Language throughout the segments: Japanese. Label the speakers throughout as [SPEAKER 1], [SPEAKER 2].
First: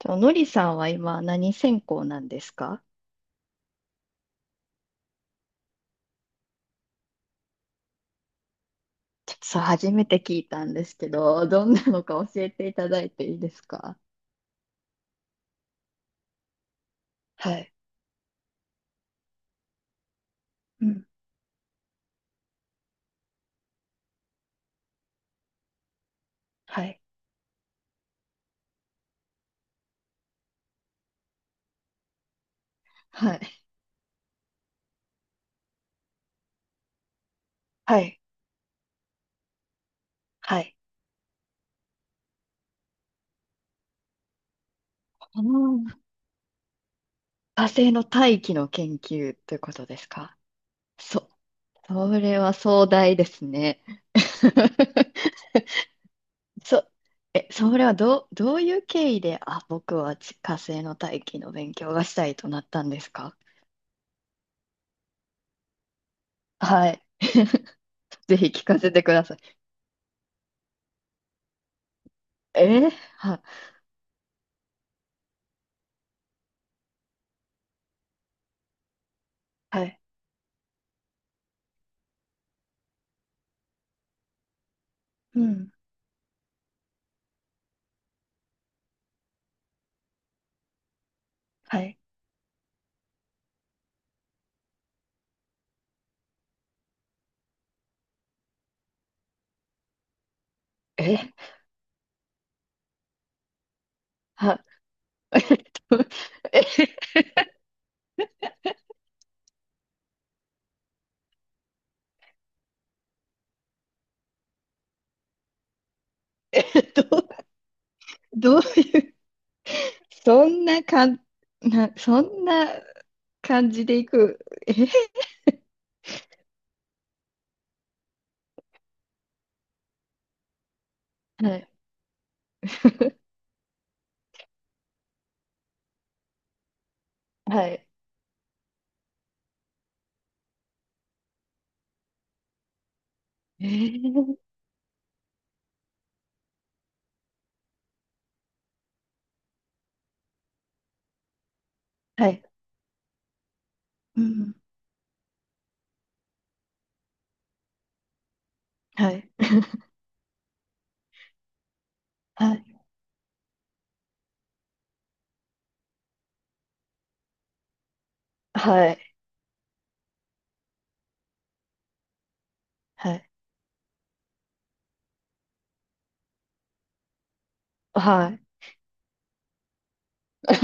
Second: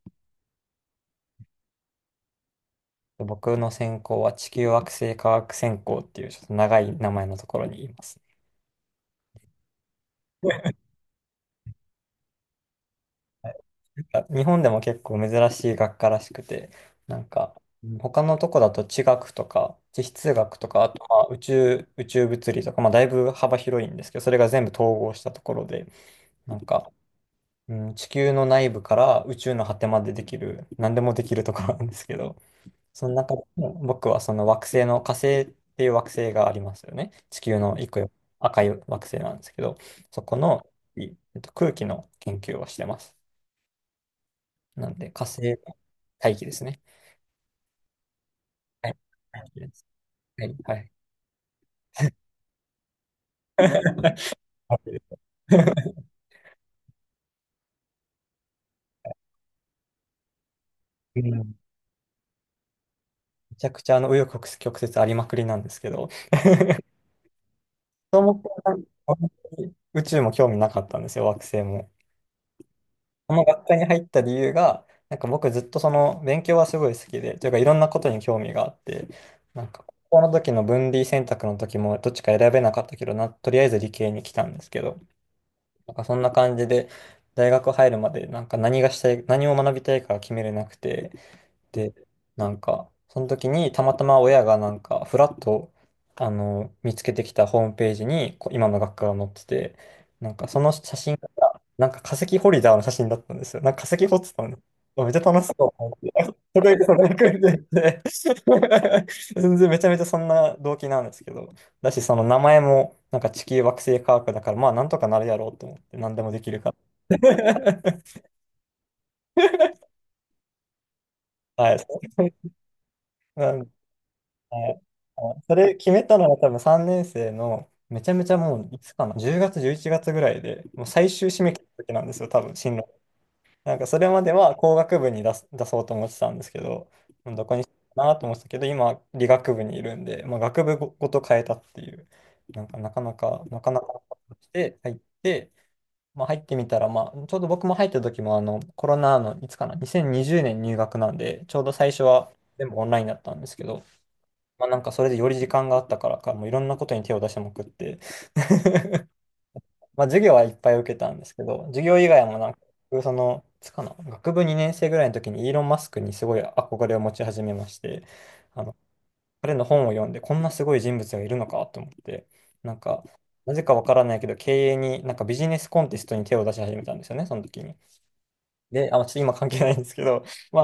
[SPEAKER 1] と、のりさんは今何専攻なんですか？
[SPEAKER 2] 僕の専攻は地球惑星科学専攻っていうちょっと長い名前のところにいますね。
[SPEAKER 1] ちょっとさ、初めて聞いたんですけど、どんなのか教えていただいていいですか？
[SPEAKER 2] 日本でも結構珍しい学科らしくて、
[SPEAKER 1] はい。
[SPEAKER 2] うん他のとこだと地学とか地質学とか、
[SPEAKER 1] う
[SPEAKER 2] あと
[SPEAKER 1] ん。
[SPEAKER 2] まあ宇宙物理とか、まあ、だいぶ幅広いんですけど、それが全部統合したところで、なん
[SPEAKER 1] は
[SPEAKER 2] か、
[SPEAKER 1] い。
[SPEAKER 2] うん、地球の内部から宇宙の果てまでできる、何でもできるところなんですけど、その
[SPEAKER 1] は
[SPEAKER 2] 中で
[SPEAKER 1] い。
[SPEAKER 2] も僕はその惑星の火星っていう惑星がありますよね。地球の一個
[SPEAKER 1] は
[SPEAKER 2] よ
[SPEAKER 1] い。
[SPEAKER 2] 赤い惑星なんですけど、そこ
[SPEAKER 1] は
[SPEAKER 2] の、
[SPEAKER 1] い。
[SPEAKER 2] いえっと、空気の研究をしてます。なんで火星
[SPEAKER 1] あ
[SPEAKER 2] の
[SPEAKER 1] の、
[SPEAKER 2] 大気ですね。
[SPEAKER 1] 火星の大気の
[SPEAKER 2] はい。
[SPEAKER 1] 研究
[SPEAKER 2] 大
[SPEAKER 1] という
[SPEAKER 2] 気で
[SPEAKER 1] こ
[SPEAKER 2] す。
[SPEAKER 1] とですか？
[SPEAKER 2] はい。はい。
[SPEAKER 1] そ、それは壮大です ね。
[SPEAKER 2] 大気で す
[SPEAKER 1] そ、それはどういう経緯で、あ、僕は火星の
[SPEAKER 2] う
[SPEAKER 1] 大気の
[SPEAKER 2] ん
[SPEAKER 1] 勉強がしたいとなったんですか？
[SPEAKER 2] めちゃくちゃ紆余曲折ありまくりなんですけど、
[SPEAKER 1] はい。
[SPEAKER 2] そも
[SPEAKER 1] ぜ
[SPEAKER 2] 思
[SPEAKER 1] ひ聞かせてくだ
[SPEAKER 2] も
[SPEAKER 1] さい。
[SPEAKER 2] て宇宙も興味なかったんですよ、惑星も。
[SPEAKER 1] えー。
[SPEAKER 2] こ
[SPEAKER 1] は、
[SPEAKER 2] の学科に入った理由が、僕ずっとその勉強はすごい好きで、というかいろんなことに興味があって、
[SPEAKER 1] は
[SPEAKER 2] 高
[SPEAKER 1] い。
[SPEAKER 2] 校の時の分類選択の時もどっちか選べなかったけどな、とりあえず理系に来たんですけど、
[SPEAKER 1] うん。
[SPEAKER 2] そんな感じで大学入るまで何がしたい、何を学びたいか決めれなくて、
[SPEAKER 1] は
[SPEAKER 2] で、
[SPEAKER 1] い。
[SPEAKER 2] その時にたまたま親がふらっと、見つけてきたホームページに、今の学科が載ってて、その写真
[SPEAKER 1] え、
[SPEAKER 2] が、化石ホルダーの写真だったんですよ。化石掘ってたのね。
[SPEAKER 1] は、
[SPEAKER 2] あめっちゃ楽しそうと思って。
[SPEAKER 1] え、
[SPEAKER 2] それくらいで 全然めちゃめちゃそんな動機なんですけど。だし、その名前も、地球惑星科学だから、まあなんとかなるやろうと思って、何でもできる
[SPEAKER 1] え、
[SPEAKER 2] から。
[SPEAKER 1] どう、どう、そんなかん、
[SPEAKER 2] はい。
[SPEAKER 1] な、そんな感じでいく。
[SPEAKER 2] は
[SPEAKER 1] え、
[SPEAKER 2] い。それ決めたのは多分3年生のめちゃめちゃもういつかな10月11月ぐらいでもう最終締め
[SPEAKER 1] は
[SPEAKER 2] 切り
[SPEAKER 1] い、
[SPEAKER 2] の時なんですよ、多分進路。それまでは工学部に出そうと思ってたんですけど、もうどこにし
[SPEAKER 1] は
[SPEAKER 2] よ
[SPEAKER 1] い、
[SPEAKER 2] うかなと思ってたけど今理学部にいるんで、まあ、学部ごと変えたっていう。なかなかな
[SPEAKER 1] え
[SPEAKER 2] かなか
[SPEAKER 1] ー、
[SPEAKER 2] して入って、まあ、入ってみたら、まあ、ちょうど僕も入った時もコロナのいつかな2020年入学なんでちょうど最初
[SPEAKER 1] は
[SPEAKER 2] は
[SPEAKER 1] い、
[SPEAKER 2] 全部オンラインだったんですけど、
[SPEAKER 1] うん。
[SPEAKER 2] まあそれでより時間があったからか、もういろんなことに手を出しまくって、
[SPEAKER 1] はい、
[SPEAKER 2] まあ授業はいっぱい受けたんですけど、授業以外も
[SPEAKER 1] はい、
[SPEAKER 2] 僕その、いつかな、学部2年生ぐらいの時にイーロン・マスクにすごい憧れを持ち始めまして、あの、
[SPEAKER 1] はい、
[SPEAKER 2] 彼の本を読んで、こんなすごい人物がいるのかと思って、なんか、
[SPEAKER 1] はい、
[SPEAKER 2] なぜかわからないけど、経営に、ビジネスコンテストに手を出し始めたんですよね、その時に。
[SPEAKER 1] はい。
[SPEAKER 2] で、あ、ちょっと今関係ないんですけど、ま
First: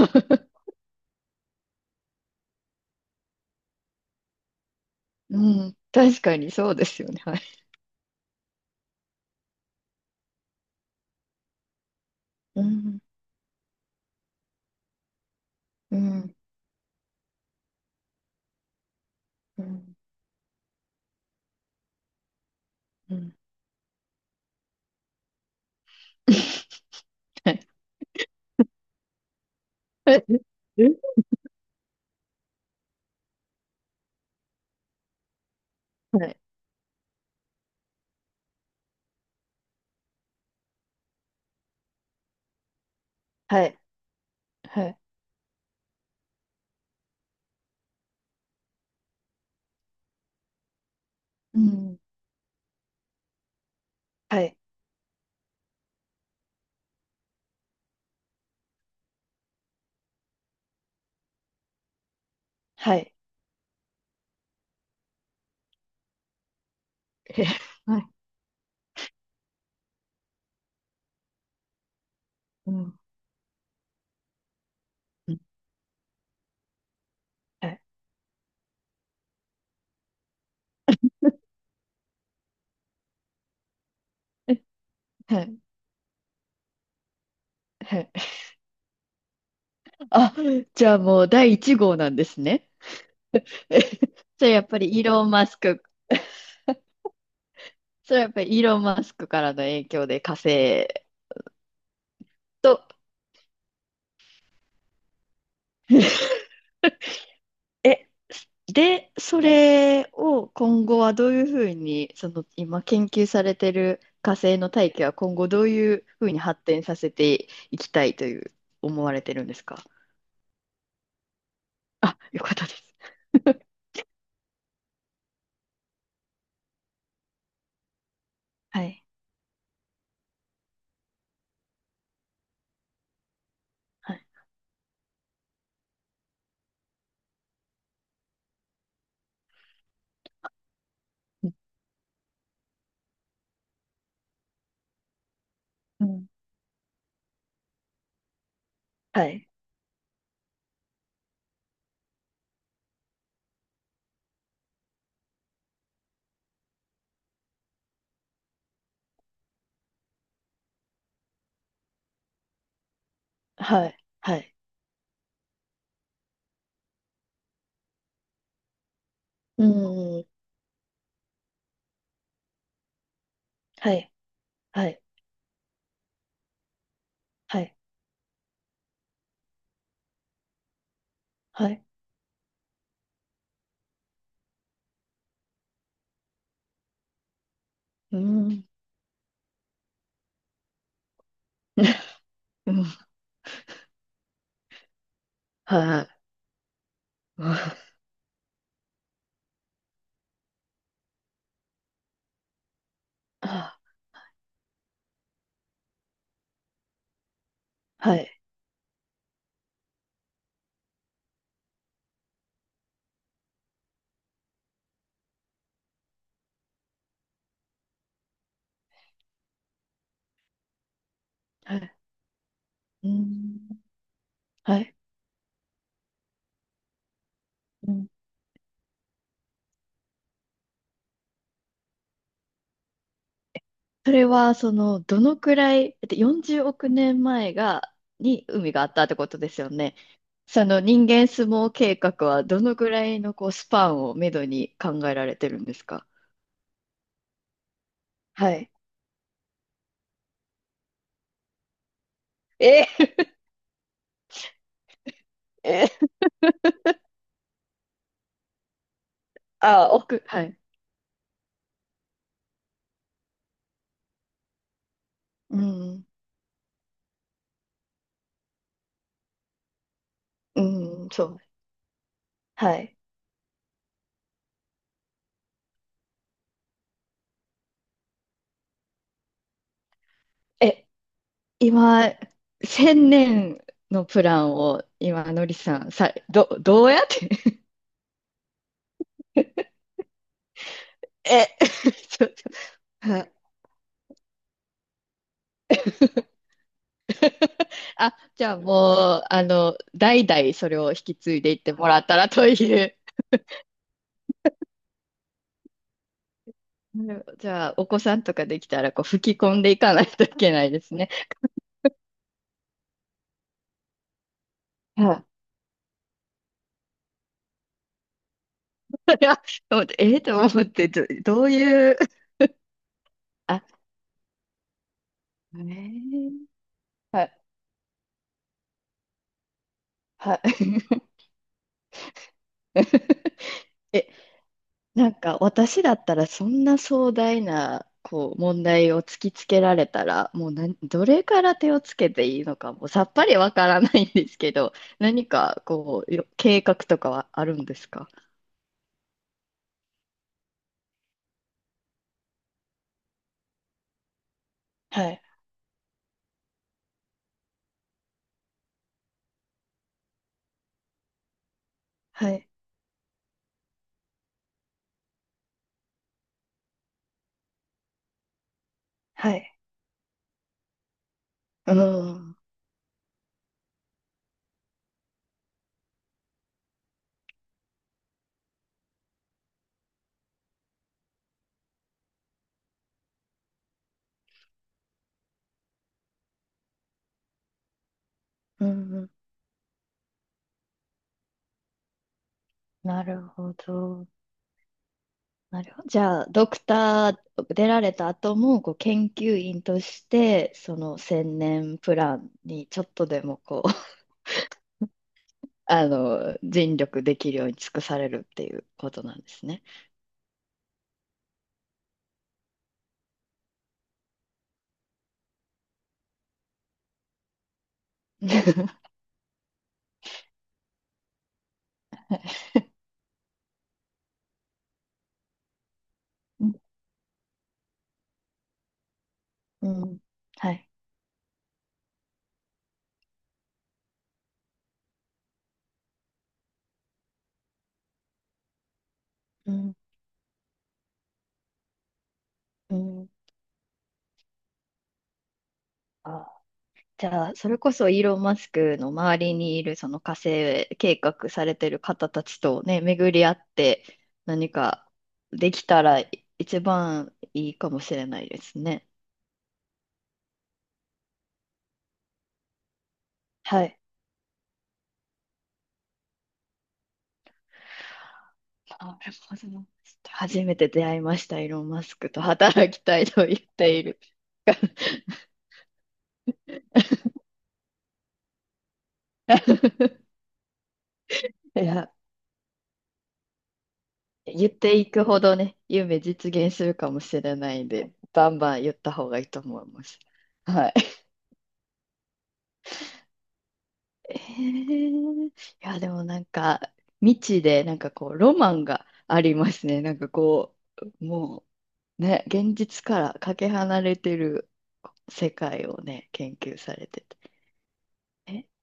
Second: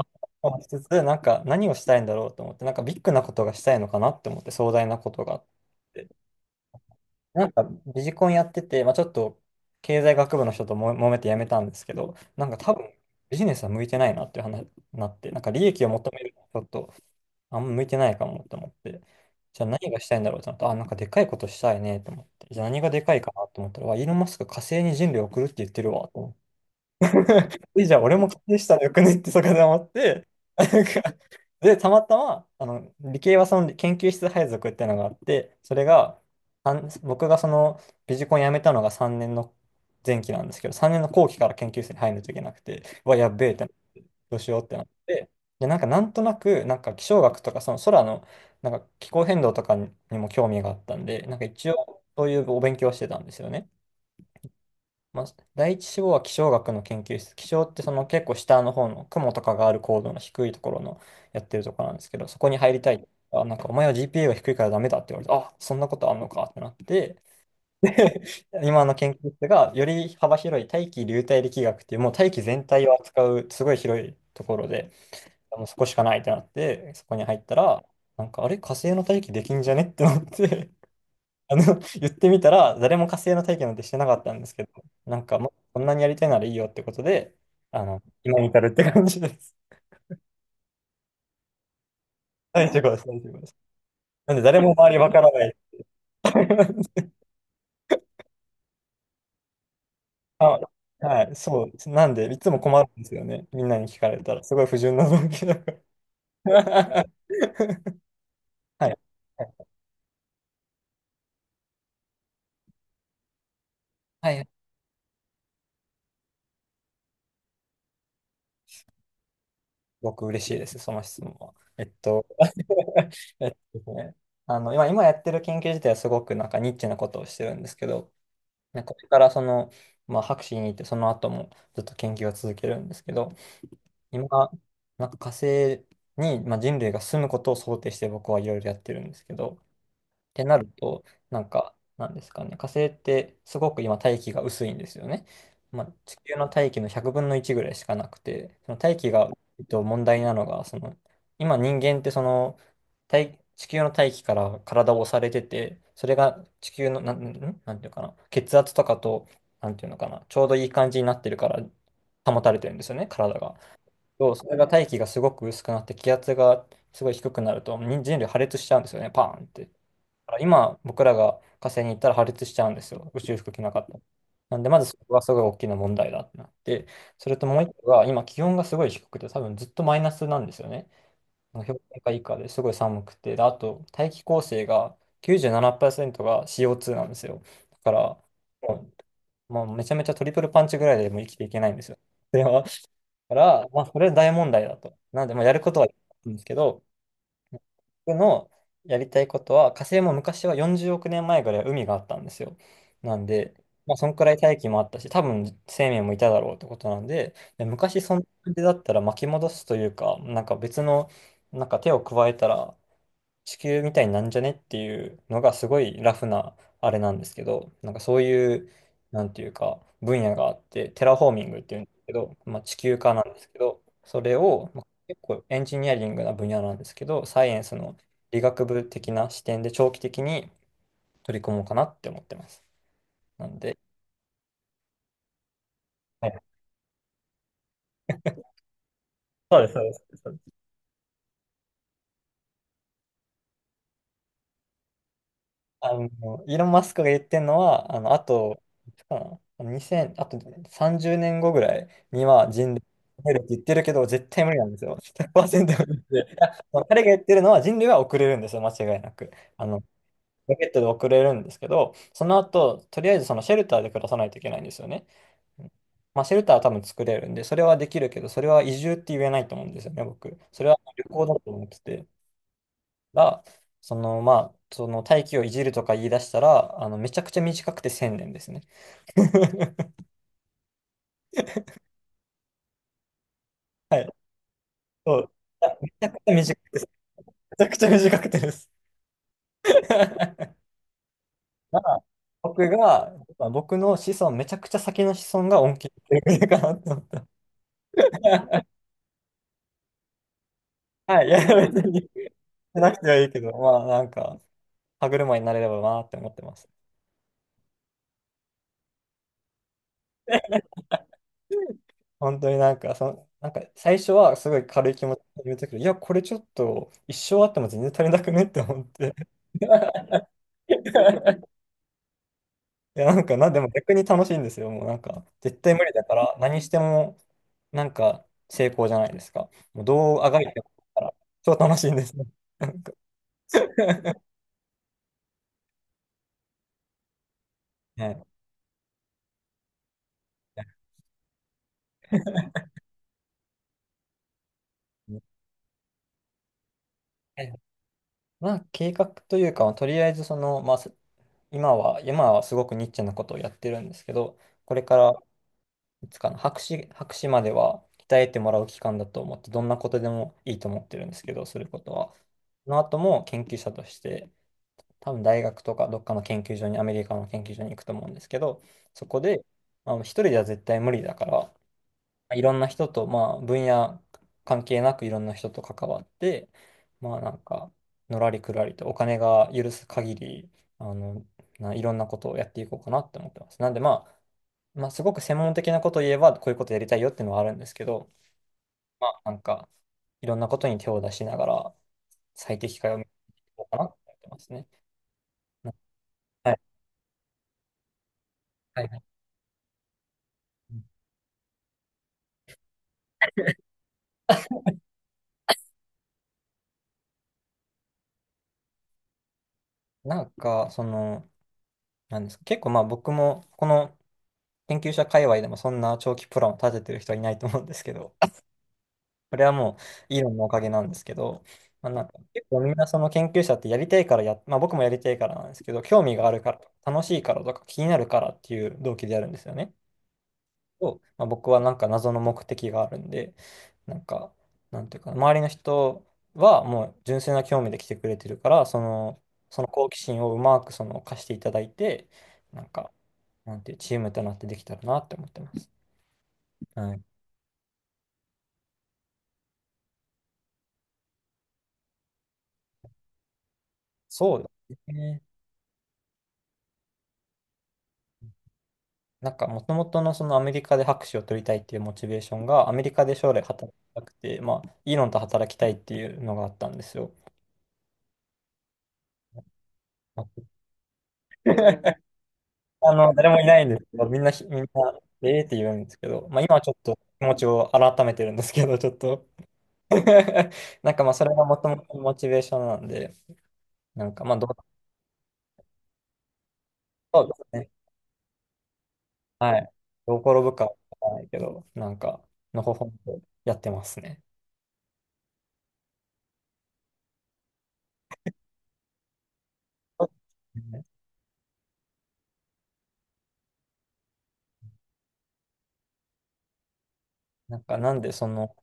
[SPEAKER 2] あ、し つつ、何をしたいんだろうと思って、ビッグなことがしたいのかなって思って、壮大なことがあ
[SPEAKER 1] う
[SPEAKER 2] っ
[SPEAKER 1] ん、
[SPEAKER 2] て。
[SPEAKER 1] 確かにそうですよね。はい。
[SPEAKER 2] なんかビジコンやってて、まあちょっと経済学部の人とも揉めてやめたんですけど、
[SPEAKER 1] う
[SPEAKER 2] 多分
[SPEAKER 1] ん。
[SPEAKER 2] ビジネスは向いてないなっていう話になって、利益を
[SPEAKER 1] う
[SPEAKER 2] 求める
[SPEAKER 1] ん、
[SPEAKER 2] のはちょっとあんま向いてないかもと思って、じ
[SPEAKER 1] う
[SPEAKER 2] ゃあ何
[SPEAKER 1] ん、
[SPEAKER 2] がしたいんだろうと思って、あ、でかいことしたいねと思って、じゃあ何がでか
[SPEAKER 1] う
[SPEAKER 2] いか
[SPEAKER 1] ん。
[SPEAKER 2] なと思ったら、わイーロン・マスク火星に人類を送るって言ってるわと思って
[SPEAKER 1] はい。
[SPEAKER 2] え、じゃあ俺も仮定したらよくねってそこで思っ
[SPEAKER 1] はい。
[SPEAKER 2] て、なん
[SPEAKER 1] え、
[SPEAKER 2] かで、たまたま、理系はその研究室配属ってのがあって、それが、
[SPEAKER 1] はい。
[SPEAKER 2] 僕がそのビジコン辞めたのが3年の前期なんですけど、3年の後期から研究室に入らないといけなくて、うわ、やっべえって
[SPEAKER 1] は
[SPEAKER 2] な、
[SPEAKER 1] い。
[SPEAKER 2] どうしようってな
[SPEAKER 1] は
[SPEAKER 2] っ
[SPEAKER 1] い。
[SPEAKER 2] て、で、なんとなく、気象学とか、その空の、気候変動とかにも興味があったんで、
[SPEAKER 1] う
[SPEAKER 2] 一
[SPEAKER 1] ん。
[SPEAKER 2] 応、そういうお勉強をしてたんですよね。
[SPEAKER 1] はい。
[SPEAKER 2] まあ、第一志望は気象学の研究室。気象ってその結構下の方の雲とかがある高度の低いところのやってるところなんですけど、そこに入りた
[SPEAKER 1] は
[SPEAKER 2] い。
[SPEAKER 1] い。
[SPEAKER 2] あ、お前は GPA が低いからダメだって言われて、あ、そんなことあんのかってなって、
[SPEAKER 1] え、はい。
[SPEAKER 2] 今の研究室がより幅広い大気流体力学っていうもう大気全
[SPEAKER 1] う
[SPEAKER 2] 体を
[SPEAKER 1] ん。
[SPEAKER 2] 扱うすごい広いところで、もうそこしかないってなって、そこに入った
[SPEAKER 1] はい。
[SPEAKER 2] ら、あれ火星の大気できんじゃねってなって、言ってみたら、誰も火星の体験なんてしてなかったんですけど、
[SPEAKER 1] は
[SPEAKER 2] もう、
[SPEAKER 1] い。
[SPEAKER 2] こんなにやりたいならいいよってことで、
[SPEAKER 1] はい。
[SPEAKER 2] 今に至るって感じです。
[SPEAKER 1] あ、じゃあもう第1号なんです
[SPEAKER 2] 大
[SPEAKER 1] ね。
[SPEAKER 2] 丈夫です、大丈夫です。なんで、
[SPEAKER 1] それ
[SPEAKER 2] 誰
[SPEAKER 1] やっ
[SPEAKER 2] も
[SPEAKER 1] ぱ
[SPEAKER 2] 周
[SPEAKER 1] り
[SPEAKER 2] り
[SPEAKER 1] イー
[SPEAKER 2] わか
[SPEAKER 1] ロ
[SPEAKER 2] ら
[SPEAKER 1] ン・
[SPEAKER 2] な
[SPEAKER 1] マ
[SPEAKER 2] い。
[SPEAKER 1] スク、それやっぱりイーロン・マスクからの影響で火
[SPEAKER 2] あ、
[SPEAKER 1] 星
[SPEAKER 2] はい、そう。なんで、いつも
[SPEAKER 1] と、
[SPEAKER 2] 困るんですよね。みんなに聞かれたら、すごい不純な動機だから。
[SPEAKER 1] え、
[SPEAKER 2] はい。
[SPEAKER 1] で、それを今後はどういうふうに、その今研究されてる
[SPEAKER 2] は
[SPEAKER 1] 火
[SPEAKER 2] い。
[SPEAKER 1] 星の大気は今後どういうふうに発展させていきたいという思われてるんですか？
[SPEAKER 2] 僕嬉しいです、その質問は。
[SPEAKER 1] あ、よかったです。
[SPEAKER 2] えっとですね、今やってる研究自体はすごくニッチなことをしてるんですけど、
[SPEAKER 1] は
[SPEAKER 2] ね、こ
[SPEAKER 1] い。
[SPEAKER 2] れからその、まあ、博士に行ってその後もずっと研究を続けるんですけど、
[SPEAKER 1] はい。
[SPEAKER 2] 今、火星に、まあ、人類が住むことを想定して僕はいろいろやってるんですけど、ってなると、なんですかね、火星ってすごく今大気が薄いんですよね。まあ、
[SPEAKER 1] う
[SPEAKER 2] 地
[SPEAKER 1] ん。
[SPEAKER 2] 球の大気の100分の1ぐらいしかなくて、その大気
[SPEAKER 1] は
[SPEAKER 2] が、
[SPEAKER 1] い。
[SPEAKER 2] 問題なのが、その、今人間ってその、地球の大気から体を押されてて、それが地球の、なんていうかな、血圧とかと、なんていうのかな、ちょうどいい感じになってるから、保たれてるんですよね、体が。
[SPEAKER 1] はい。
[SPEAKER 2] そ
[SPEAKER 1] は
[SPEAKER 2] う、そ
[SPEAKER 1] い。
[SPEAKER 2] れが大気がすごく薄くなって、気圧がすごい低くなると、人類破裂しちゃうんですよね、パーンっ
[SPEAKER 1] う
[SPEAKER 2] て。
[SPEAKER 1] ん。
[SPEAKER 2] 今、僕らが火星に行ったら破裂しちゃうんですよ。宇宙服着なかった
[SPEAKER 1] は
[SPEAKER 2] ら。
[SPEAKER 1] い。
[SPEAKER 2] なんで、ま
[SPEAKER 1] は
[SPEAKER 2] ずそ
[SPEAKER 1] い。
[SPEAKER 2] こがすごい大きな問題だってなって、それとも
[SPEAKER 1] は
[SPEAKER 2] う一
[SPEAKER 1] い。
[SPEAKER 2] 個が、今気温がすごい低くて、多分ずっとマイナスなんですよね。
[SPEAKER 1] は
[SPEAKER 2] 氷
[SPEAKER 1] い。
[SPEAKER 2] 点下以下ですごい寒くて、で、あと大気構成が97%が CO2 なんですよ。だか
[SPEAKER 1] うー
[SPEAKER 2] ら、
[SPEAKER 1] ん。
[SPEAKER 2] ももうめちゃめちゃトリプルパンチぐらいでもう生きていけないんですよ。だ
[SPEAKER 1] うん。
[SPEAKER 2] から、まあ、それは大問題だと。なんで、まあ、やることはや
[SPEAKER 1] はい。
[SPEAKER 2] るんですけど、
[SPEAKER 1] うん。
[SPEAKER 2] 僕のやりたいことは、火星も昔は40億年前ぐらいは海があったんですよ。なんで、
[SPEAKER 1] あ、
[SPEAKER 2] まあ、そんくらい大気もあったし、多分生命もいただろうってことなんで、で昔そ
[SPEAKER 1] は
[SPEAKER 2] んな
[SPEAKER 1] い。
[SPEAKER 2] 感じだったら巻き戻すというか、なんか別の、なんか手を加えたら、地球みたいになんじゃねっていうのがすごいラフなあれなんですけど、なんかそういう、なんていうか、分野があって、テラフォーミングってい
[SPEAKER 1] は
[SPEAKER 2] うんで
[SPEAKER 1] い。
[SPEAKER 2] すけど、まあ、地球
[SPEAKER 1] うー
[SPEAKER 2] 化なんですけ
[SPEAKER 1] ん。
[SPEAKER 2] ど、それを、
[SPEAKER 1] は
[SPEAKER 2] まあ、
[SPEAKER 1] い。
[SPEAKER 2] 結構エンジニアリングな分野なんですけど、サイエンス
[SPEAKER 1] う
[SPEAKER 2] の
[SPEAKER 1] ん。
[SPEAKER 2] 理学部的な視点で長期的に取り組もうかなって思ってます。なんで、
[SPEAKER 1] それは、その、どのくらい、だって
[SPEAKER 2] はい
[SPEAKER 1] 40億年前が、に海があったってことで
[SPEAKER 2] そ
[SPEAKER 1] す
[SPEAKER 2] うで
[SPEAKER 1] よ
[SPEAKER 2] す、そうで
[SPEAKER 1] ね。
[SPEAKER 2] す。
[SPEAKER 1] その人間相撲計画はどのくらいのこうスパンをめどに考えられてるんです
[SPEAKER 2] あ
[SPEAKER 1] か？
[SPEAKER 2] の、イーロン・マスクが言ってるのは、あの、あ
[SPEAKER 1] は
[SPEAKER 2] と、
[SPEAKER 1] い。
[SPEAKER 2] いつかな、あの2000、あと30年後ぐらいには人類
[SPEAKER 1] え
[SPEAKER 2] が
[SPEAKER 1] ー。
[SPEAKER 2] 増えるって言ってるけど、絶対無理なんですよ。100%
[SPEAKER 1] え
[SPEAKER 2] 無理
[SPEAKER 1] ー。
[SPEAKER 2] で。いやその彼が言ってるのは人類は遅れるんですよ、間違いなく。あの、
[SPEAKER 1] あ、奥、は
[SPEAKER 2] ロ
[SPEAKER 1] い。
[SPEAKER 2] ケットで遅れるんですけど、その後、とりあえずそのシェルターで暮らさないといけないんですよね。
[SPEAKER 1] うん。
[SPEAKER 2] まあ、シェルターは多分作れるんで、それはできるけど、それは移住って言えないと思うんですよね、僕。それは旅
[SPEAKER 1] うん、
[SPEAKER 2] 行
[SPEAKER 1] そ
[SPEAKER 2] だ
[SPEAKER 1] う。
[SPEAKER 2] と思ってて。
[SPEAKER 1] はい。
[SPEAKER 2] らその、まあ、その大気をいじるとか言い出したら、あの、めちゃくちゃ短くて1000年ですね。
[SPEAKER 1] え、今、千年
[SPEAKER 2] は
[SPEAKER 1] の
[SPEAKER 2] い。
[SPEAKER 1] プランを
[SPEAKER 2] そ
[SPEAKER 1] 今、
[SPEAKER 2] う。
[SPEAKER 1] のり
[SPEAKER 2] いや
[SPEAKER 1] さ
[SPEAKER 2] め
[SPEAKER 1] ん、
[SPEAKER 2] ちゃくちゃ短くてで
[SPEAKER 1] ど
[SPEAKER 2] す。
[SPEAKER 1] うやって。
[SPEAKER 2] めちゃくちゃ短くてです。
[SPEAKER 1] え、
[SPEAKER 2] まあ、
[SPEAKER 1] ちょっと、
[SPEAKER 2] 僕が、
[SPEAKER 1] あ。
[SPEAKER 2] まあ僕の子孫、めちゃくちゃ先の子孫が恩恵を受けてくれるかなと思って。
[SPEAKER 1] あ、じゃあ もう、あの、代々それを引き
[SPEAKER 2] はい。い
[SPEAKER 1] 継いで
[SPEAKER 2] や、
[SPEAKER 1] いっ
[SPEAKER 2] 別
[SPEAKER 1] てもら
[SPEAKER 2] に、
[SPEAKER 1] っ
[SPEAKER 2] し
[SPEAKER 1] たらとい
[SPEAKER 2] なく
[SPEAKER 1] う。
[SPEAKER 2] てはいいけど、まあ、なんか、歯車になれればなって思ってます。
[SPEAKER 1] なるほど。じゃあ、お子さんとかできたら、こう、吹き込んでいかないといけないですね。
[SPEAKER 2] 本当になんか、その、なんか最初はすごい軽い気
[SPEAKER 1] は
[SPEAKER 2] 持ち
[SPEAKER 1] い。
[SPEAKER 2] で言うときいや、これちょっと一生あっても全然足りなくねって思って。
[SPEAKER 1] いや、と思って、え ー、と思って、
[SPEAKER 2] い
[SPEAKER 1] どういう、
[SPEAKER 2] や、なんかな、で
[SPEAKER 1] あ、
[SPEAKER 2] も逆に楽しいんですよ。もうなんか、絶
[SPEAKER 1] え
[SPEAKER 2] 対無理だか
[SPEAKER 1] ー、
[SPEAKER 2] ら、何しても、
[SPEAKER 1] はい、
[SPEAKER 2] なんか、成功じゃないですか。もうどうあがいても、
[SPEAKER 1] は
[SPEAKER 2] 超楽しいんですね。なん
[SPEAKER 1] い。
[SPEAKER 2] か
[SPEAKER 1] なんか私だったらそんな壮大な
[SPEAKER 2] ね
[SPEAKER 1] こう問題を突きつけられたらもう何どれから手をつけていいのかもうさっぱりわからないんですけど、 何かこうよ計画とかはあ
[SPEAKER 2] え、
[SPEAKER 1] るんですか？
[SPEAKER 2] まあ、計画というか、とりあえず、その、まあ、す今は、今はすごくニッチなことをやってるんですけど、これか
[SPEAKER 1] は
[SPEAKER 2] ら、
[SPEAKER 1] い、
[SPEAKER 2] いつかな、博士までは鍛えてもらう期間だと思って、どんなことでもいいと思ってるんですけど、することは。
[SPEAKER 1] はい、
[SPEAKER 2] その後も研究者として、多分大学とかどっかの研究所に、アメリカの研究所に行くと思うんですけど、そこ
[SPEAKER 1] は
[SPEAKER 2] で、
[SPEAKER 1] い。
[SPEAKER 2] まあの、一人では絶対無理だから、
[SPEAKER 1] うん。うん。
[SPEAKER 2] いろんな人と、まあ、分野関係なくいろんな人と関わって、まあ、なんか、のらりくらりとお金が許す限り、あの、いろんなことをやっていこうかなって思ってます。なんで、まあ、まあ、すごく専門的なことを言えば、こういうことやりたいよっていうのはあるんですけど、
[SPEAKER 1] う
[SPEAKER 2] ま
[SPEAKER 1] ん。
[SPEAKER 2] あ、なんか、いろんなことに手を出しながら、最適解を
[SPEAKER 1] な
[SPEAKER 2] 見てい
[SPEAKER 1] るほ
[SPEAKER 2] こうかなって
[SPEAKER 1] ど。
[SPEAKER 2] 思ってますね。
[SPEAKER 1] なるほど。じゃあ、ド
[SPEAKER 2] はい。
[SPEAKER 1] クター出られた後も、こう、
[SPEAKER 2] はいは
[SPEAKER 1] 研
[SPEAKER 2] い。
[SPEAKER 1] 究員として、その千年プランにちょっとでもこうあの、尽力できるように尽くされるっていうことなんですね。
[SPEAKER 2] なんか、その、なんですか、結構まあ僕も、この研究者界隈でもそんな長期プランを立ててる人はいないと思うんですけど、これはもうイーロンのおかげなんですけど、まあ、なんか結構みんなその研究者ってやりたいからや、まあ僕もやりたいからなんですけど、興味がある
[SPEAKER 1] う
[SPEAKER 2] か
[SPEAKER 1] ん、
[SPEAKER 2] ら、楽しいからとか気になるからっていう動機でやるんですよね。
[SPEAKER 1] はい。
[SPEAKER 2] とまあ、僕はなんか謎の目的があるんで、なんか、なんていうか、周りの人はもう純粋な興味で来てくれてるから、その、
[SPEAKER 1] う
[SPEAKER 2] その
[SPEAKER 1] ん、
[SPEAKER 2] 好奇心をうまくその貸していただいて、なん
[SPEAKER 1] う
[SPEAKER 2] か、
[SPEAKER 1] ん。
[SPEAKER 2] なんていうチームとなってできたらなって思ってます。
[SPEAKER 1] あ、
[SPEAKER 2] はい。
[SPEAKER 1] じゃあ、それこそイーロン・マスクの周りにいるその火星計画されてる方たちとね、巡り合って
[SPEAKER 2] そう
[SPEAKER 1] 何
[SPEAKER 2] で
[SPEAKER 1] か
[SPEAKER 2] すね。
[SPEAKER 1] できたら一番いいかもしれないですね。
[SPEAKER 2] なんか、もともとのそのアメリカで博士を取りたいっていうモチベーションが、アメリカで将来
[SPEAKER 1] は
[SPEAKER 2] 働
[SPEAKER 1] い。
[SPEAKER 2] きたくて、まあ、イーロンと働きたいっていうのがあったんですよ。
[SPEAKER 1] なるほど。初めて出会いました、イーロン・マス クと働き
[SPEAKER 2] あ
[SPEAKER 1] たい
[SPEAKER 2] の、
[SPEAKER 1] と
[SPEAKER 2] 誰
[SPEAKER 1] 言
[SPEAKER 2] も
[SPEAKER 1] っ
[SPEAKER 2] いないんで
[SPEAKER 1] てい
[SPEAKER 2] すけ
[SPEAKER 1] る。
[SPEAKER 2] ど、みんな、ええって言うんですけど、まあ今はちょっと気持ちを改めてるんですけど、ちょっと なんかまあそれがも
[SPEAKER 1] い
[SPEAKER 2] とも
[SPEAKER 1] や。
[SPEAKER 2] とモチベーションなんで、なんかまあど
[SPEAKER 1] 言
[SPEAKER 2] う、
[SPEAKER 1] っていくほどね、夢実現するかもし
[SPEAKER 2] そうで
[SPEAKER 1] れ
[SPEAKER 2] す
[SPEAKER 1] ないん
[SPEAKER 2] ね。
[SPEAKER 1] で、バンバン言った方がいいと
[SPEAKER 2] は
[SPEAKER 1] 思い
[SPEAKER 2] い。
[SPEAKER 1] ます。
[SPEAKER 2] どう転ぶか
[SPEAKER 1] はい。
[SPEAKER 2] わからないけど、なんか、のほほんとやってます
[SPEAKER 1] え
[SPEAKER 2] ね。
[SPEAKER 1] ー、いや、でもなんか、未知で、なんかこう、ロマンがありますね。なん
[SPEAKER 2] そう
[SPEAKER 1] かこ
[SPEAKER 2] ですね。
[SPEAKER 1] う、もう、ね、現実からかけ離れてる世界をね、研究されてて。
[SPEAKER 2] なんかなんでそ
[SPEAKER 1] え、
[SPEAKER 2] の、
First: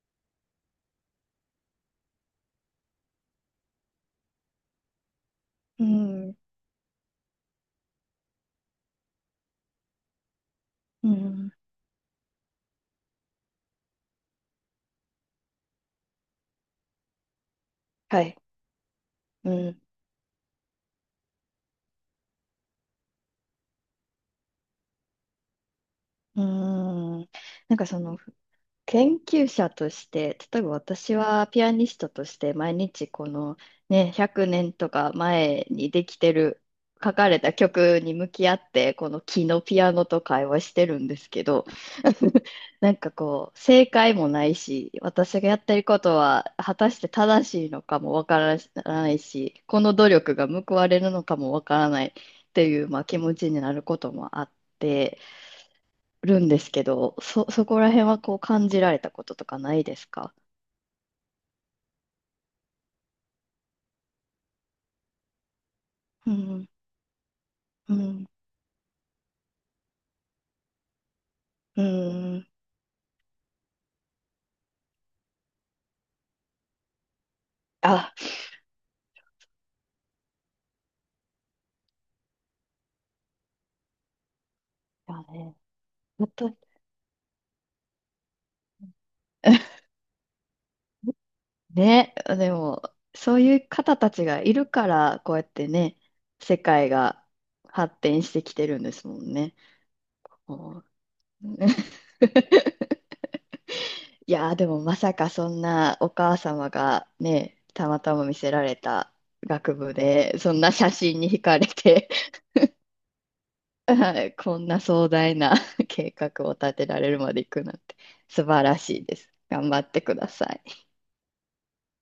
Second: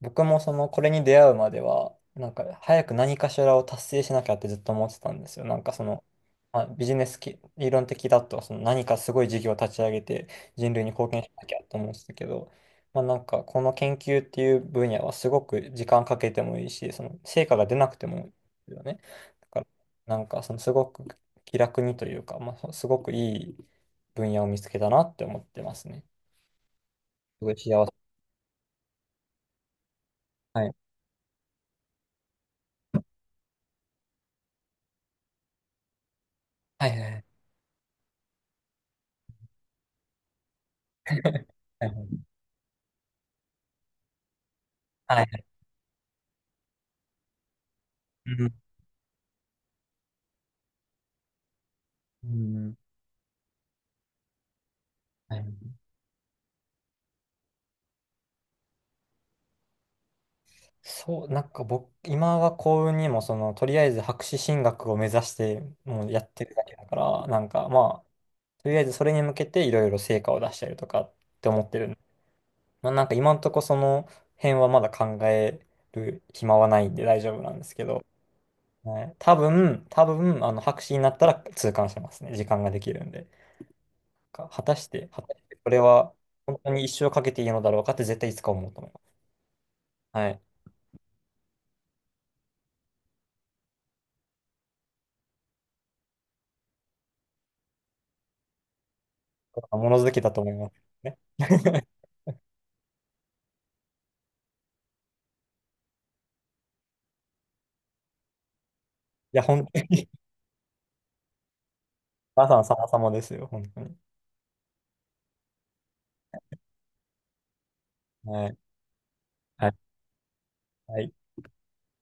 [SPEAKER 2] 僕もそのこれに出会うまでは、なんか早く何かしらを達成しなきゃってずっと思ってたんですよ。なんかそ
[SPEAKER 1] う
[SPEAKER 2] の、
[SPEAKER 1] ん、
[SPEAKER 2] まあ、ビジネスき理論的だとその何かすごい事業を立ち上げて人類に
[SPEAKER 1] う
[SPEAKER 2] 貢献しなき
[SPEAKER 1] ん、
[SPEAKER 2] ゃと思ってたけど、まあ、なんかこの研究っていう分野はすごく時間かけてもいいし、その成果が出なくてもい
[SPEAKER 1] は
[SPEAKER 2] いで
[SPEAKER 1] い、
[SPEAKER 2] すよね。だ
[SPEAKER 1] う
[SPEAKER 2] から
[SPEAKER 1] ん、
[SPEAKER 2] なんかそのすごく気楽にというか、まあ、すごくいい分野を見つけたなって思ってますね。
[SPEAKER 1] うん。
[SPEAKER 2] すごい
[SPEAKER 1] なん
[SPEAKER 2] 幸
[SPEAKER 1] か
[SPEAKER 2] せ。
[SPEAKER 1] その、研究者として、例え
[SPEAKER 2] は
[SPEAKER 1] ば
[SPEAKER 2] い。
[SPEAKER 1] 私はピアニストとして毎日このね、100年とか前にできてる、
[SPEAKER 2] はいはい
[SPEAKER 1] 書
[SPEAKER 2] はい。
[SPEAKER 1] かれた曲に向き合って、この木のピアノと会話してるんですけど、
[SPEAKER 2] はいはい。
[SPEAKER 1] なんかこう、正解もないし、
[SPEAKER 2] はい
[SPEAKER 1] 私
[SPEAKER 2] は
[SPEAKER 1] がやってることは果たして正しいのかもわか
[SPEAKER 2] い。
[SPEAKER 1] らないし、この努力が報われるのかもわからないっ
[SPEAKER 2] う
[SPEAKER 1] て
[SPEAKER 2] ん。
[SPEAKER 1] いう、まあ、気持ちになることもあって、
[SPEAKER 2] はい、
[SPEAKER 1] るんですけど、そこら辺はこう感じられたこととかないですか？
[SPEAKER 2] そう、なんか僕、今は幸運にも、その、とりあえず博士進学を目指して、もうやっ
[SPEAKER 1] う
[SPEAKER 2] てるだ
[SPEAKER 1] ん、
[SPEAKER 2] けだから、なんか
[SPEAKER 1] う
[SPEAKER 2] まあ、
[SPEAKER 1] ん、
[SPEAKER 2] とりあえずそれに向けていろいろ成果を出したりとかって思って
[SPEAKER 1] う
[SPEAKER 2] る。
[SPEAKER 1] ん。
[SPEAKER 2] まあ、なんか今んとこその辺はまだ考える暇はないんで大丈夫なんですけど、
[SPEAKER 1] あ、
[SPEAKER 2] はい、多分、あの、博士になったら痛感してますね。時間ができるんで。か果たして、果
[SPEAKER 1] だ
[SPEAKER 2] たして
[SPEAKER 1] ね。
[SPEAKER 2] これは
[SPEAKER 1] 私
[SPEAKER 2] 本当に一生かけていいのだろうかって絶対いつか思うと思います。はい。
[SPEAKER 1] ね、でも、そういう方たちがいるから、こうやってね、世界が発展してきてるんですもんね。
[SPEAKER 2] 物好きだと思います
[SPEAKER 1] もう。
[SPEAKER 2] ね。
[SPEAKER 1] いやー、でもまさかそんなお母様がね、たまたま見せられた
[SPEAKER 2] いや、本
[SPEAKER 1] 学
[SPEAKER 2] 当
[SPEAKER 1] 部
[SPEAKER 2] に、
[SPEAKER 1] で、そんな写真に惹かれて、
[SPEAKER 2] まさに様々ですよ、本当に。
[SPEAKER 1] はい、こんな壮大な 計画を立てられるまで行くなんて素
[SPEAKER 2] はい。
[SPEAKER 1] 晴らしいです。
[SPEAKER 2] は
[SPEAKER 1] 頑
[SPEAKER 2] い。
[SPEAKER 1] 張ってください。
[SPEAKER 2] はい